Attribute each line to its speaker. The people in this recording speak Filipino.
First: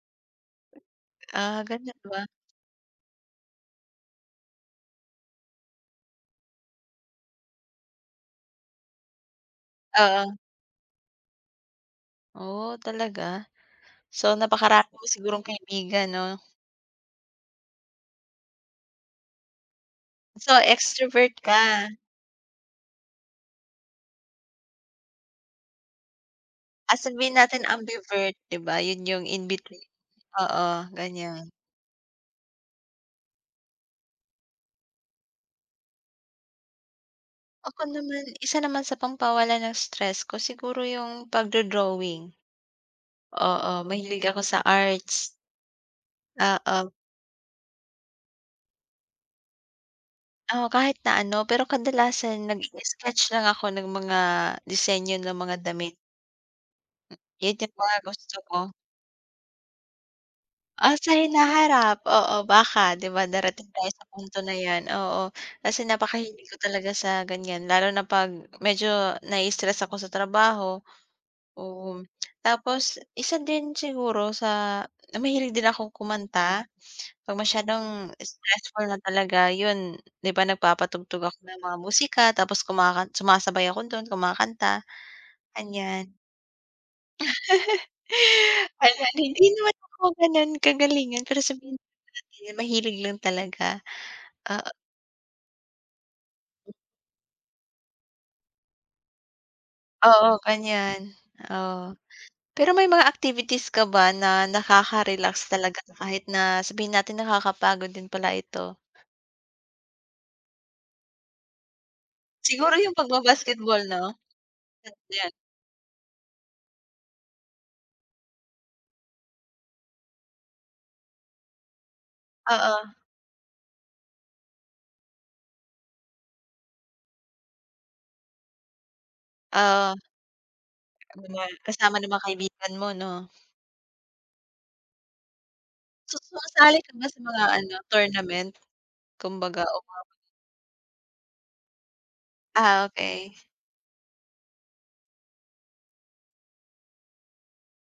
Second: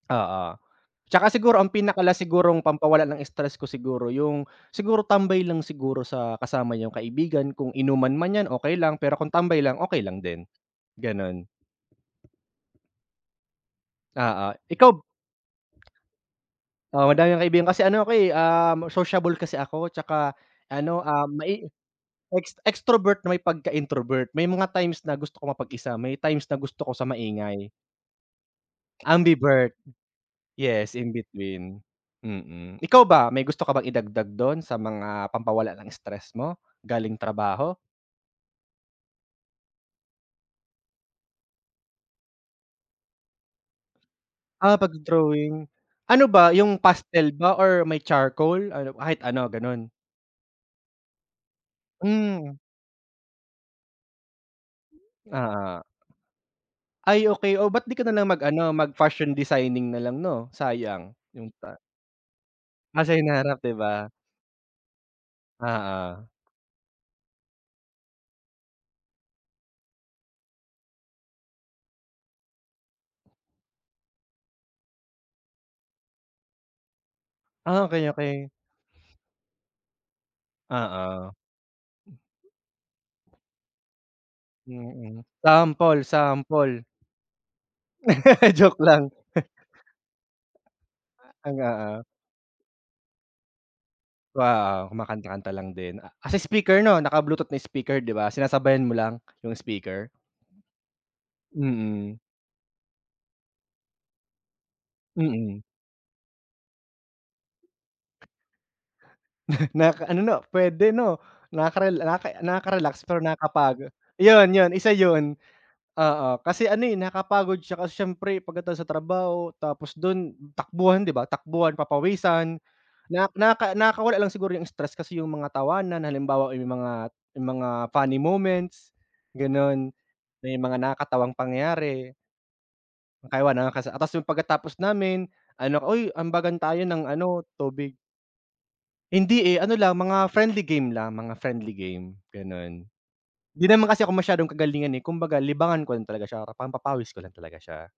Speaker 1: Oo. Tsaka siguro
Speaker 2: Ah,
Speaker 1: ang
Speaker 2: ganiyan ba?
Speaker 1: pinaka-last sigurong pampawala ng stress ko siguro yung siguro tambay lang siguro sa kasama yung kaibigan. Kung inuman man 'yan, okey lang. Pero kung tambay lang, okey lang
Speaker 2: Oo.
Speaker 1: din, gano'n.
Speaker 2: Oh, talaga? So,
Speaker 1: Oo,
Speaker 2: napakarami
Speaker 1: ikaw
Speaker 2: mo sigurong kaibigan 'no?
Speaker 1: Oo, madami akong kaibigan kasi ano ako, eh, sociable kasi ako. Tsaka
Speaker 2: So,
Speaker 1: ano, ah,
Speaker 2: extrovert
Speaker 1: mai
Speaker 2: ka?
Speaker 1: ex extrovert na may pagka-introvert. May mga times na gusto kong mapag-isa, may times na gusto ko
Speaker 2: Ah,
Speaker 1: sa
Speaker 2: sabihin natin
Speaker 1: maingay.
Speaker 2: ambivert. 'Di ba yun yung in
Speaker 1: Ambivert.
Speaker 2: between? Oo,
Speaker 1: Yes, in
Speaker 2: ganiyan.
Speaker 1: between, mm. Ikaw ba, may gusto ka bang idagdag do'n sa mga pampawala ng stress mo galing trabaho?
Speaker 2: Ako naman, isa naman sa pampawala ng stress ko, siguro yung pagdo-drawing. Oo, mahilig ako sa
Speaker 1: Ah,
Speaker 2: arts.
Speaker 1: pagdo-drawing. Ano ba, yung
Speaker 2: Oo.
Speaker 1: pastel ba or may charcoal? Ano, kahit ano, gano'n?
Speaker 2: O, kahit na ano, pero kadalasan
Speaker 1: Hmm.
Speaker 2: nag-i-sketch lang ako ng mga disenyo ng mga
Speaker 1: Ah.
Speaker 2: damit.
Speaker 1: Ay,
Speaker 2: 'Yan
Speaker 1: okey. Oh,
Speaker 2: din
Speaker 1: ba't
Speaker 2: mga
Speaker 1: 'di ka na lang
Speaker 2: gusto
Speaker 1: mag-ano,
Speaker 2: ko.
Speaker 1: mag-fashion designing na lang 'no,
Speaker 2: Ah, sa
Speaker 1: sayang. Yun pa.
Speaker 2: hinaharap, oo, baka.
Speaker 1: Ah,
Speaker 2: 'Di
Speaker 1: sa
Speaker 2: ba
Speaker 1: hinaharap,
Speaker 2: darating
Speaker 1: 'di
Speaker 2: tayo sa
Speaker 1: ba?
Speaker 2: punto na 'yan, oo. Kasi
Speaker 1: Oo.
Speaker 2: napakahilig ko talaga sa ganiyan, lalo na 'pag medyo nai-stress ako sa trabaho, oo. Tapos isa din siguro sa na mahilig din akong kumanta, 'pag
Speaker 1: Ah, okey,
Speaker 2: masyadong
Speaker 1: okey.
Speaker 2: stressful na talaga, yun, 'di ba nagpapatugtog
Speaker 1: Oo.
Speaker 2: ako ng mga musika tapos kumakan sumasabay ako dun, kumakanta,
Speaker 1: Mm. Sample,
Speaker 2: ganiyan.
Speaker 1: sample. Joke lang.
Speaker 2: Ayan, hindi naman ako gano'n kagalingan, pero
Speaker 1: Talaga,
Speaker 2: sabihin na
Speaker 1: ah.
Speaker 2: natin mahilig lang talaga, oo.
Speaker 1: Wow, kumakanta-kanta lang din. Kasi speaker 'no, naka bluetooth na speaker, 'di ba? Sinasabayan mo lang, yung speaker?
Speaker 2: Oo, ganiyan, oo.
Speaker 1: Mm.
Speaker 2: Pero may mga activities ka ba na nakaka-relax
Speaker 1: Mm.
Speaker 2: talaga kahit na, sabihin natin nakakapagod din pala ito?
Speaker 1: Nakaka-ano 'no, puwede 'no. Nakakarela naka
Speaker 2: Siguro
Speaker 1: nakaka-relax,
Speaker 2: yung
Speaker 1: pero
Speaker 2: pagba-basketball
Speaker 1: nakakapagod.
Speaker 2: 'no,
Speaker 1: Yun yun, isa
Speaker 2: 'yan.
Speaker 1: yun, oo. Kasi ano, eh, nakakapagod siya kasi siyempre pagkatapos sa trabaho tapos dun takbuhan, 'di ba? Takbuhan, papawisan
Speaker 2: Oo.
Speaker 1: nak naka nakakawala lang siguro yung stress kasi yung mga tawanan. Halimbawa, yung mga yung mga funny moments gano'n,
Speaker 2: Oo.
Speaker 1: may mga
Speaker 2: Ah,
Speaker 1: nakakatawang
Speaker 2: gumala kasama nung
Speaker 1: pangyayari.
Speaker 2: mga kaibigan mo 'no.
Speaker 1: I wanna. Kasi, ah, ta's yung pagkatapos namin ano, uy,
Speaker 2: So,
Speaker 1: ambagan
Speaker 2: sumasali
Speaker 1: tayo
Speaker 2: ka
Speaker 1: ng
Speaker 2: ba sa mga
Speaker 1: ano,
Speaker 2: ano,
Speaker 1: tubig.
Speaker 2: tournament
Speaker 1: Hindi, eh.
Speaker 2: kumbaga
Speaker 1: Ano lang,
Speaker 2: [unintelligible]
Speaker 1: mga friendly game lang, mga friendly game,
Speaker 2: Ah,
Speaker 1: ganun.
Speaker 2: okey.
Speaker 1: 'Di naman kasi ako masyadong kagalingan, eh, kumbaga libangan ko lang talaga siya, pampapawis ko lang talaga siya.